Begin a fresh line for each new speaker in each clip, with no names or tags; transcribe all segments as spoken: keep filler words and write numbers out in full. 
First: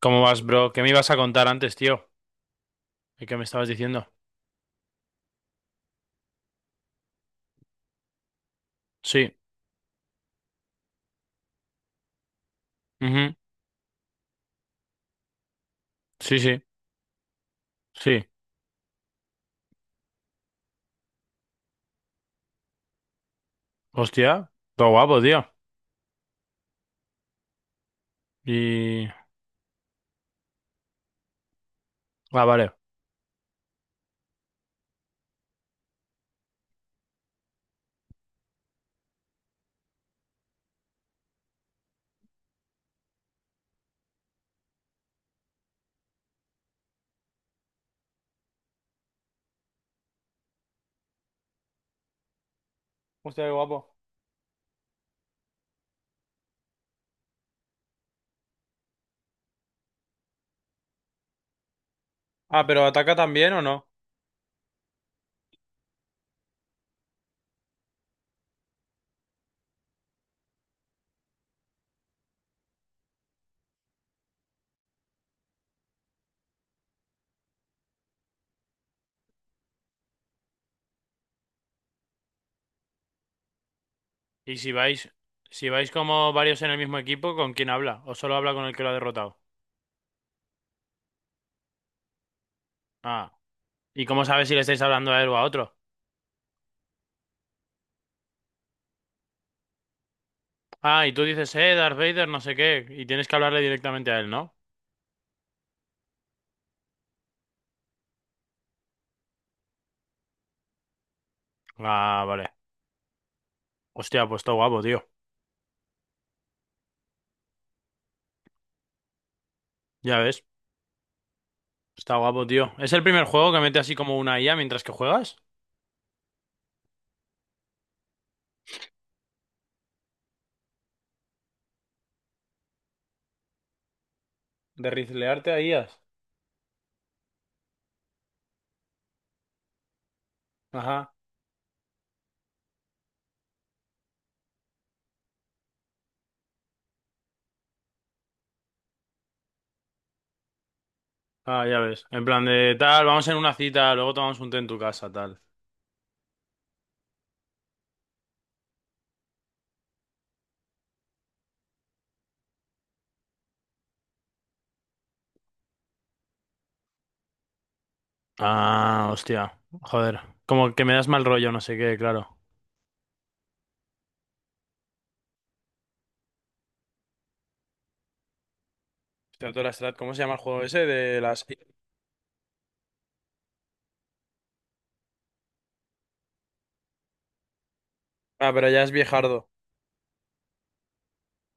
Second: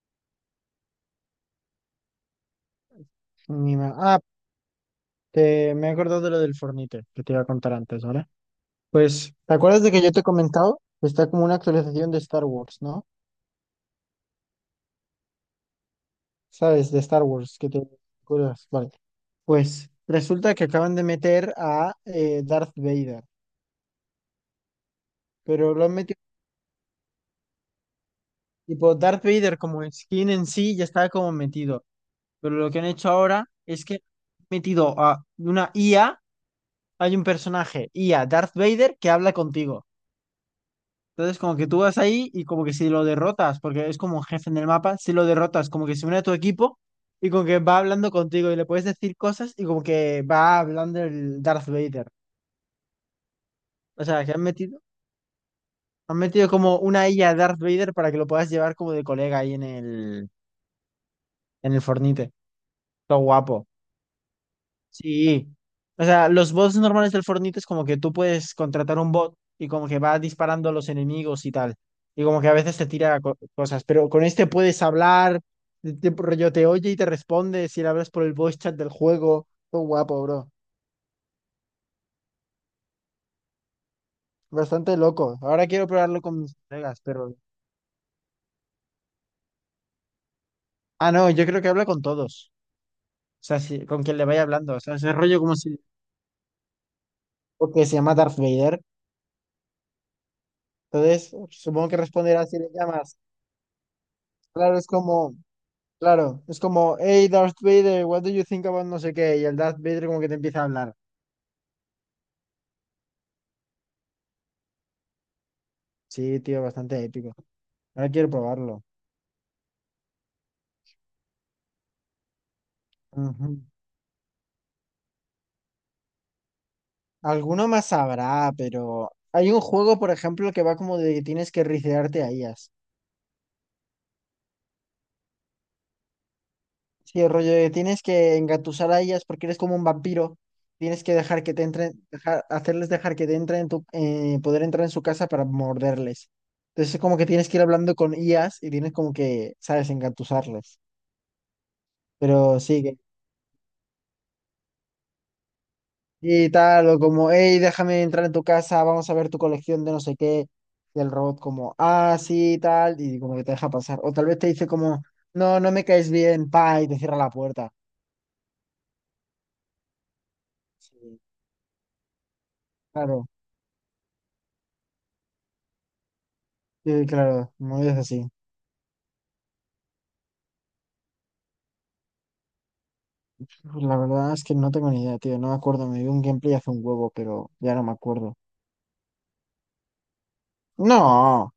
¿Cómo vas, bro? ¿Qué me ibas a contar antes, tío? ¿Y qué me estabas
Mi ma-
diciendo?
Ah, te- Me he acordado de lo del Fornite que te iba a contar antes, ¿vale? Pues,
Sí,
¿te acuerdas de que yo te he comentado? Está como una actualización de Star Wars, ¿no?
ujú. Sí, sí.
¿Sabes? De Star Wars, que te
Sí.
acuerdas. Vale. Pues resulta que acaban de meter a eh, Darth Vader,
Hostia. Todo guapo, tío.
pero lo han metido, tipo,
Y...
Darth Vader como skin en sí ya estaba como metido,
ah,
pero
vale.
lo que han hecho ahora es que han metido a una I A, hay un personaje I A, Darth Vader, que habla contigo. Entonces, como que tú vas ahí y como que si lo derrotas, porque es como un jefe en el mapa, si lo derrotas, como que se une a tu equipo y como que va hablando contigo y le puedes decir cosas y como que va hablando el Darth Vader.
Hostia, qué guapo.
O sea, que han metido, han metido como una I A Darth Vader para que lo puedas llevar como de colega ahí en el, en el Fortnite.
Ah, ¿pero ataca
Todo
también o
guapo.
no?
Sí. O sea, los bots normales del Fortnite es como que tú puedes contratar un bot y como que va disparando a los enemigos y tal. Y como que a veces te tira co- cosas, pero con este puedes hablar, te, te- rollo te oye y te responde si le hablas por el voice chat del juego. Todo guapo, bro.
¿Y si
Bastante
vais,
loco.
si
Ahora quiero
vais
probarlo
como
con mis
varios en el mismo
colegas, pero...
equipo, con quién habla? ¿O solo habla con el que lo ha derrotado?
Ah, no, yo creo que habla con todos.
Ah.
O sea, si- con
¿Y
quien
cómo
le vaya
sabes si le
hablando. O
estáis
sea,
hablando
ese
a él o
rollo
a
como
otro?
si... Porque se llama Darth Vader.
Ah, y tú
Entonces,
dices, eh,
supongo
Darth
que
Vader, no
responderá
sé
si le
qué, y
llamas.
tienes que hablarle directamente a él, ¿no?
Claro, es como... Claro, es como, hey Darth Vader, what do you think about no sé qué? Y el Darth Vader como que te empieza a hablar.
Ah, vale. Hostia, pues está guapo, tío.
Sí, tío, bastante épico. Ahora quiero probarlo.
Ya ves, está guapo, tío. ¿Es el primer
Ujú.
juego que mete así como una I A mientras que juegas?
Alguno más habrá, pero hay un juego, por ejemplo, que va como de que tienes que ricearte a ellas.
De rizlearte a I As.
Sí, el rollo de que tienes que engatusar a ellas porque eres como un vampiro.
Ajá.
Tienes que dejar que te entren, dejar, hacerles dejar que te entren en tu, eh, poder entrar en su casa para morderles. Entonces es como que tienes que ir hablando con ellas y tienes como que, ¿sabes?, engatusarles.
Ah, ya ves. En plan
Pero
de
sí,
tal, vamos en una cita, luego tomamos un té en tu casa, tal.
y tal, o como, hey, déjame entrar en tu casa, vamos a ver tu colección de no sé qué. Y el robot como, ah, sí, tal, y como que te deja pasar. O tal vez te dice como, no, no me caes bien, pa, y te cierra la puerta.
Ah, hostia. Joder. Como que me das
Sí,
mal rollo, no sé qué, claro.
claro, sí, claro, muy es así.
Hostia, tú la Strat, ¿cómo se llama el juego ese? De las...
Pues la verdad es que no tengo ni idea, tío, no me acuerdo, me vi un gameplay hace un huevo, pero ya no me acuerdo.
Ah, pero ya es viejardo.
No,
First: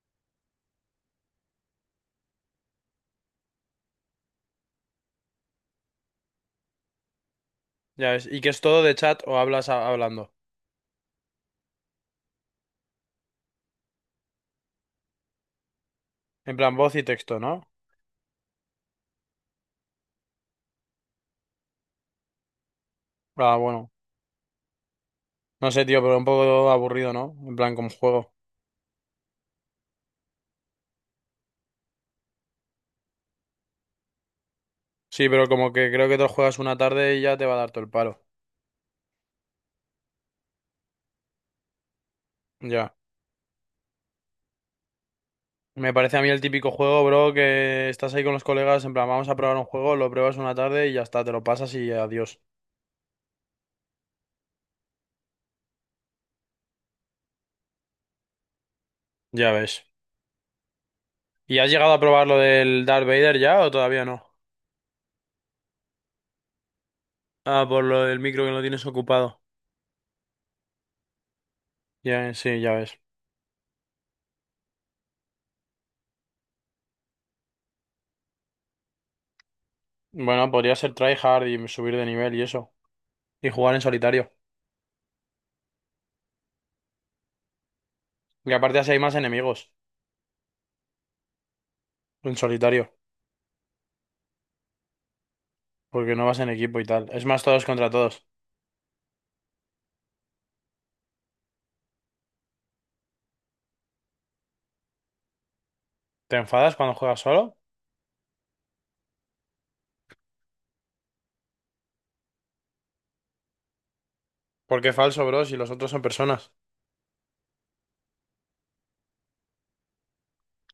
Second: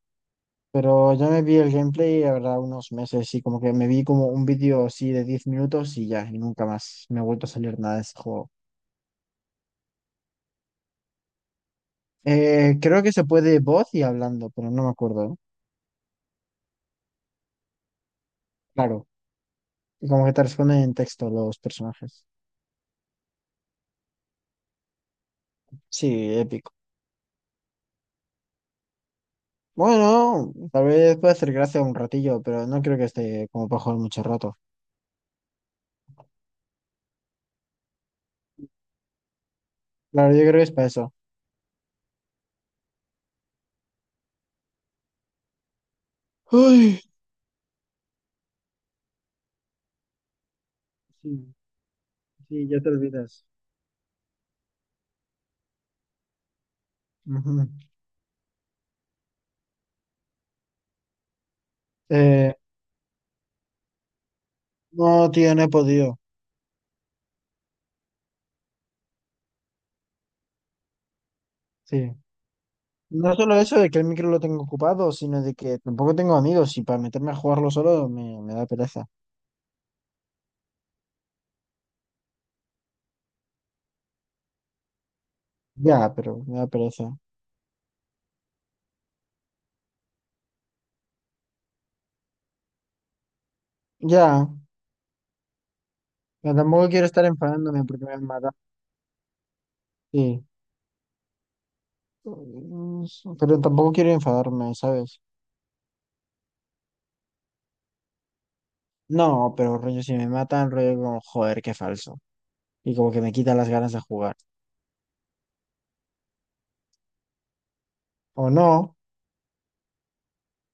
pero yo me vi el gameplay, la verdad, unos meses, y como que me vi como un vídeo así de diez minutos y ya, y nunca más me ha vuelto a salir nada de
Ya
ese
ves. ¿Y que
juego.
es todo de chat o hablas a- hablando?
Eh, creo que se puede voz y hablando, pero no me acuerdo.
En plan, voz y texto, ¿no?
Claro, y como que te responden en texto los personajes.
Ah, bueno. No sé, tío, pero un
Sí,
poco
épico.
aburrido, ¿no? En plan, como juego.
Bueno, tal vez puede hacer gracia un ratillo, pero no creo que esté como para jugar mucho rato.
Sí, pero como que creo que te lo juegas una tarde y ya te va a dar todo el palo.
Claro, yo creo que es para eso.
Ya. Me parece a mí el típico
Uy,
juego, bro, que estás ahí con los colegas, en plan, vamos a probar un juego, lo pruebas una tarde y ya está, te lo
sí,
pasas y adiós.
sí, ya te olvidas. Ujú.
Ya ves. ¿Y has llegado a probar lo
Eh,
del Darth Vader ya o todavía no?
no, tío, no he podido.
Ah, por lo del micro que no tienes ocupado.
Sí.
Ya, sí, ya ves.
No solo eso de que el micro lo tengo ocupado, sino de que tampoco tengo amigos y para meterme a jugarlo solo me, me da pereza.
Bueno, podría ser tryhard y subir de nivel y eso. Y jugar en solitario.
Ya, pero me da pereza.
Y aparte así hay más enemigos en solitario.
Ya.
Porque no vas en
Pero
equipo y
tampoco quiero
tal. Es
estar
más todos
enfadándome
contra
porque me
todos.
mata. Sí. Mm, Pero tampoco quiero enfadarme, ¿sabes?
¿Te enfadas cuando juegas solo?
No, pero rollo, si me matan, rollo como, joder, qué falso. Y como que me quita las ganas de jugar.
¿Por qué falso, bro? Si los otros son personas.
O no,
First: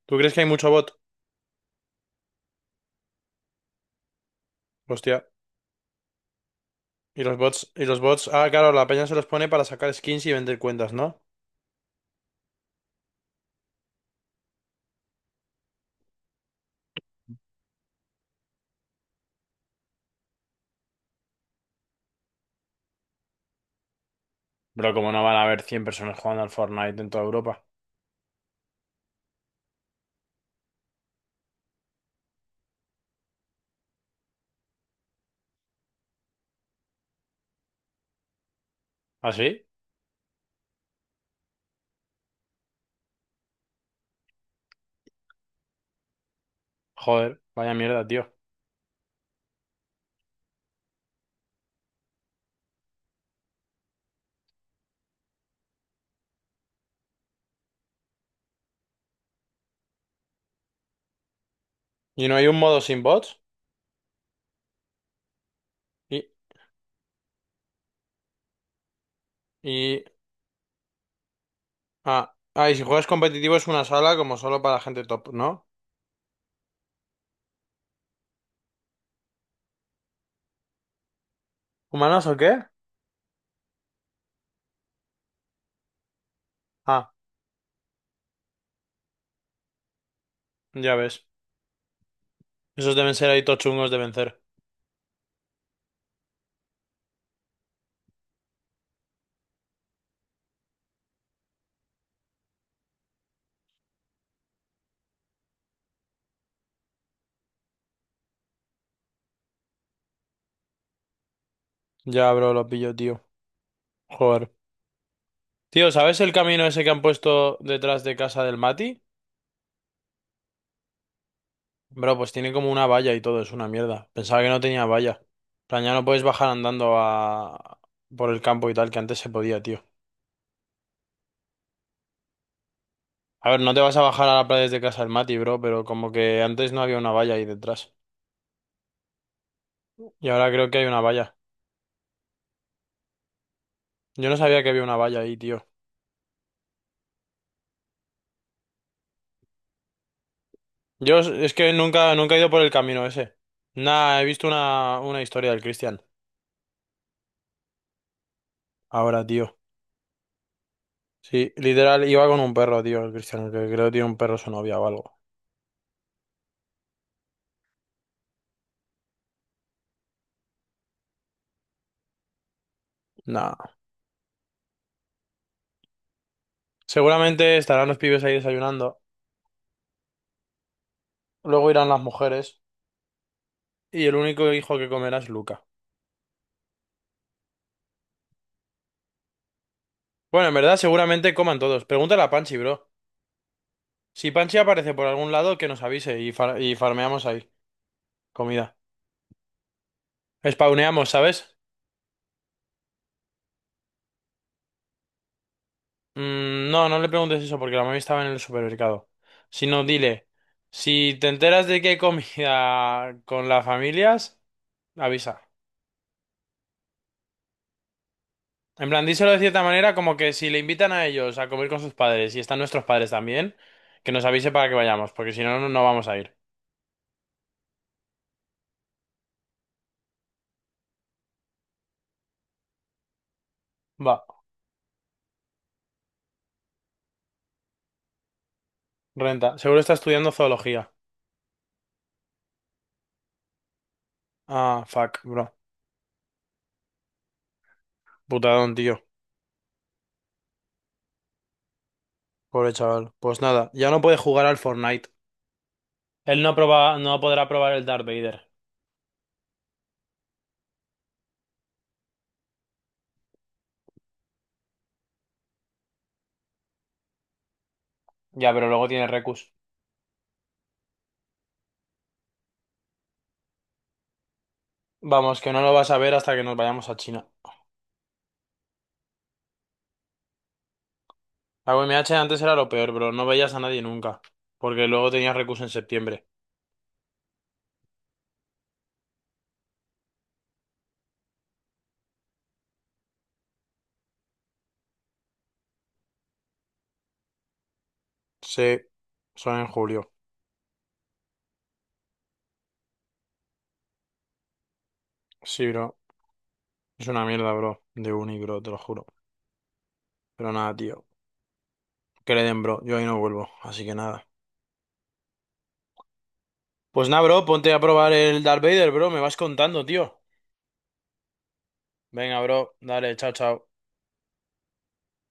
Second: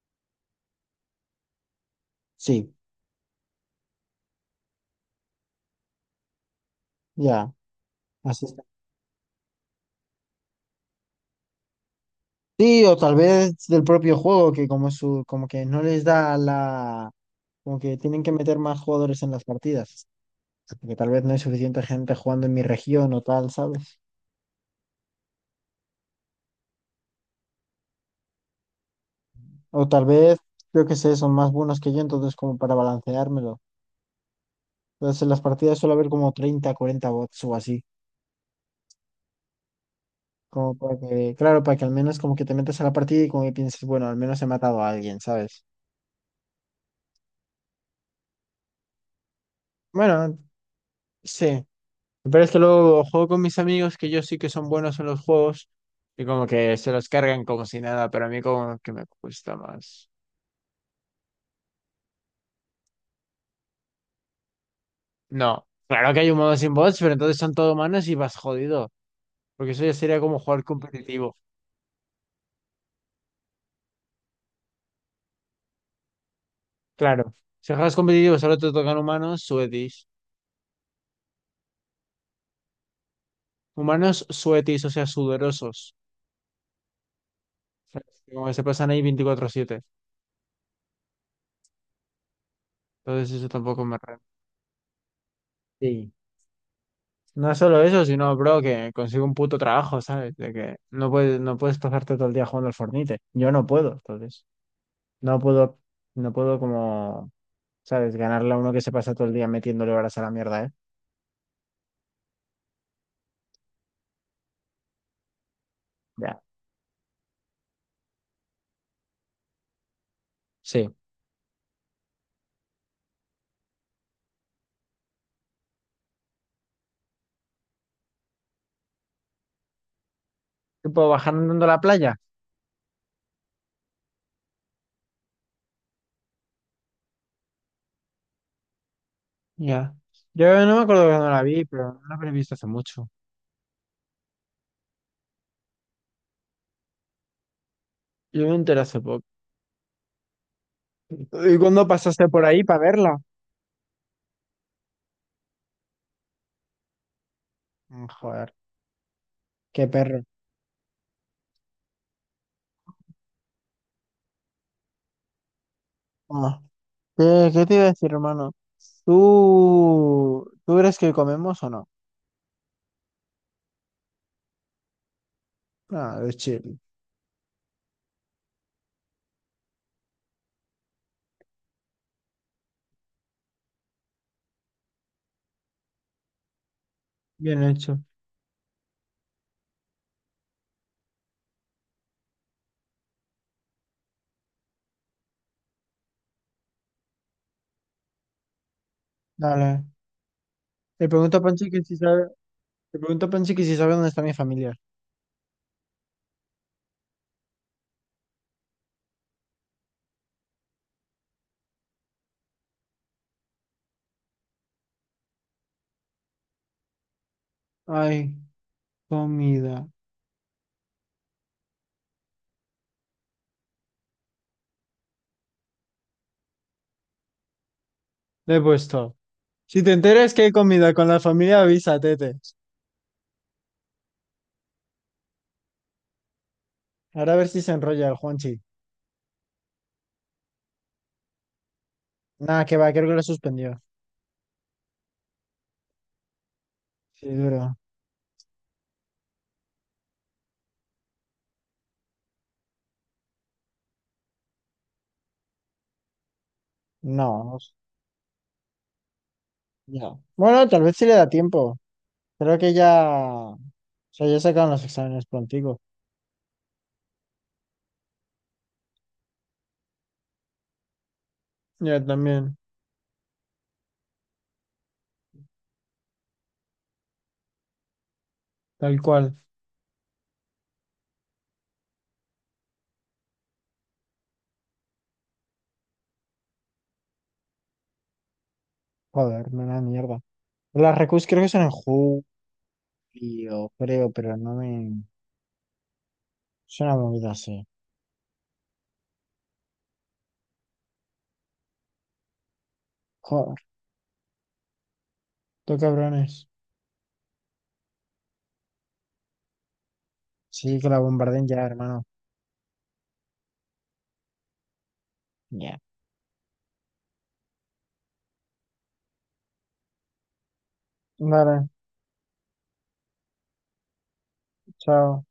¿Tú crees que hay mucho bot?
sí,
Hostia. Y los
ya,
bots, y los bots.
así
Ah,
está.
claro, la peña se los pone para sacar skins y vender cuentas, ¿no?
Sí, o tal vez del propio juego, que como su, como que no les da la, como que tienen que meter más jugadores en las partidas. Porque tal vez no hay suficiente gente jugando en mi región o tal, ¿sabes?
Pero como no van a haber cien personas jugando al Fortnite en toda Europa.
O tal vez, yo que sé, son más buenos que yo, entonces como para balanceármelo. Entonces, en las partidas suele haber como treinta cuarenta bots o así.
¿Ah, sí?
Como para que, claro, para que al menos como que te metas a la partida y como que pienses, bueno, al menos he matado a alguien, ¿sabes?
Joder, vaya mierda, tío.
Bueno, sí. Pero es que luego juego con mis amigos que yo sí que son buenos en los juegos y como que se los cargan como si nada, pero a mí como que me cuesta más.
¿Y no hay un modo sin bots?
No, claro que
Y,
hay un modo sin bots, pero entonces son todo humanos y vas jodido, porque eso ya
y,
sería como jugar competitivo.
ah, ah, ¿y si juegas competitivo es una sala como solo para gente top, ¿no?
Claro, si juegas competitivo solo te tocan humanos, suetis.
¿Humanos o qué?
Humanos suetis, o sea, sudorosos.
Ah,
¿Sabes? Como que se pasan ahí veinticuatro siete.
ya ves. Esos deben ser
Entonces
ahí
eso tampoco
tochungos de
me renta.
vencer.
Sí, no es solo eso, sino, bro, que consigo un puto trabajo, ¿sabes? De que no puedes, no puedes pasarte todo el día jugando al Fortnite. Yo no puedo, entonces. No puedo, no puedo como, ¿sabes? Ganarle a uno que se pasa todo el día metiéndole horas a la mierda, ¿eh?
Ya, bro, lo pillo, tío. Joder. Tío, ¿sabes el
Ya.
camino ese que han puesto detrás de casa del Mati?
Sí.
Bro, pues tiene como una valla y todo, es una mierda. Pensaba que no tenía valla. En plan, ya no puedes bajar andando a... por el campo y tal, que antes se podía, tío.
¿Qué puedo bajar andando a la playa?
A ver, no te vas a bajar a la playa desde casa del Mati, bro, pero como que antes no había una valla ahí detrás.
Ya.
Y
Yo
ahora creo
no
que
me
hay una
acuerdo cuando
valla.
la vi, pero no la habré visto hace mucho.
Yo no sabía que había una valla ahí, tío.
Yo me enteré hace poco.
Yo es es
¿Y
que
cuándo
nunca,
pasaste
nunca he
por
ido por
ahí
el
para
camino
verla?
ese. Nah, he visto una, una historia del Cristian.
Mm, joder,
Ahora, tío.
qué perro.
Sí, literal, iba con un perro, tío, el Cristiano, que creo que tiene un perro su novia o algo.
¿Qué, ¿qué te iba a decir, hermano? ¿Tú, ¿tú crees que comemos o no?
Nah.
Ah, es chill.
Seguramente estarán los pibes ahí desayunando, luego irán las mujeres, y el único hijo que comerá es Luca.
Bien hecho.
Bueno, en verdad, seguramente coman todos. Pregúntale a Panchi, bro. Si Panchi aparece por algún lado, que nos avise y, far- y farmeamos ahí. Comida.
Dale. Le
Spawneamos,
pregunto a
¿sabes?
Panchi que si sabe, Le pregunto a Panchi que si sabe dónde está mi familia.
Mm, no, no le preguntes eso porque la mami estaba en el supermercado. Sino dile, si te enteras de que hay comida con las familias, avisa.
Ay,
En plan, díselo de cierta
comida.
manera como que si le invitan a ellos a comer con sus padres y están nuestros padres también, que nos avise para que vayamos, porque si no, no, no vamos a ir.
Le he puesto. Si te enteras que hay comida con la familia, avisa, tete.
Va,
Ahora a ver si se enrolla el Juanchi.
renta. Seguro está estudiando zoología.
Nada, que va, creo que lo suspendió.
Ah, fuck, bro.
Sí, duro.
Putadón, tío. Pobre chaval. Pues nada, ya no puede jugar al Fortnite. Él no proba, no
No,
podrá
no s-
probar el Darth Vader.
Ya. Bueno, tal vez sí le da tiempo. Creo que ya, o sea, ya sacaron los exámenes prontigo.
Ya, pero luego tiene Recus.
Ya también,
Vamos, que no lo vas a ver hasta que nos vayamos a China.
tal cual.
La U M H antes era lo peor, bro. No veías a nadie nunca. Porque luego tenías Recus en septiembre.
Joder, me da mierda. Las recus creo que son en julio, creo, pero no me... Es una movida así.
Sí, son en julio.
Joder,
Sí,
tú
bro.
cabrones.
Es una mierda, bro, de uni, bro, te lo juro. Pero nada,
Sí, que la
tío.
bombarden ya, hermano.
Que le den, bro. Yo ahí no vuelvo, así que nada.
Ya.
Pues nada, bro, ponte a probar el Darth Vader, bro. Me vas contando, tío.
Vale,
Venga, bro. Dale, chao, chao.
chao.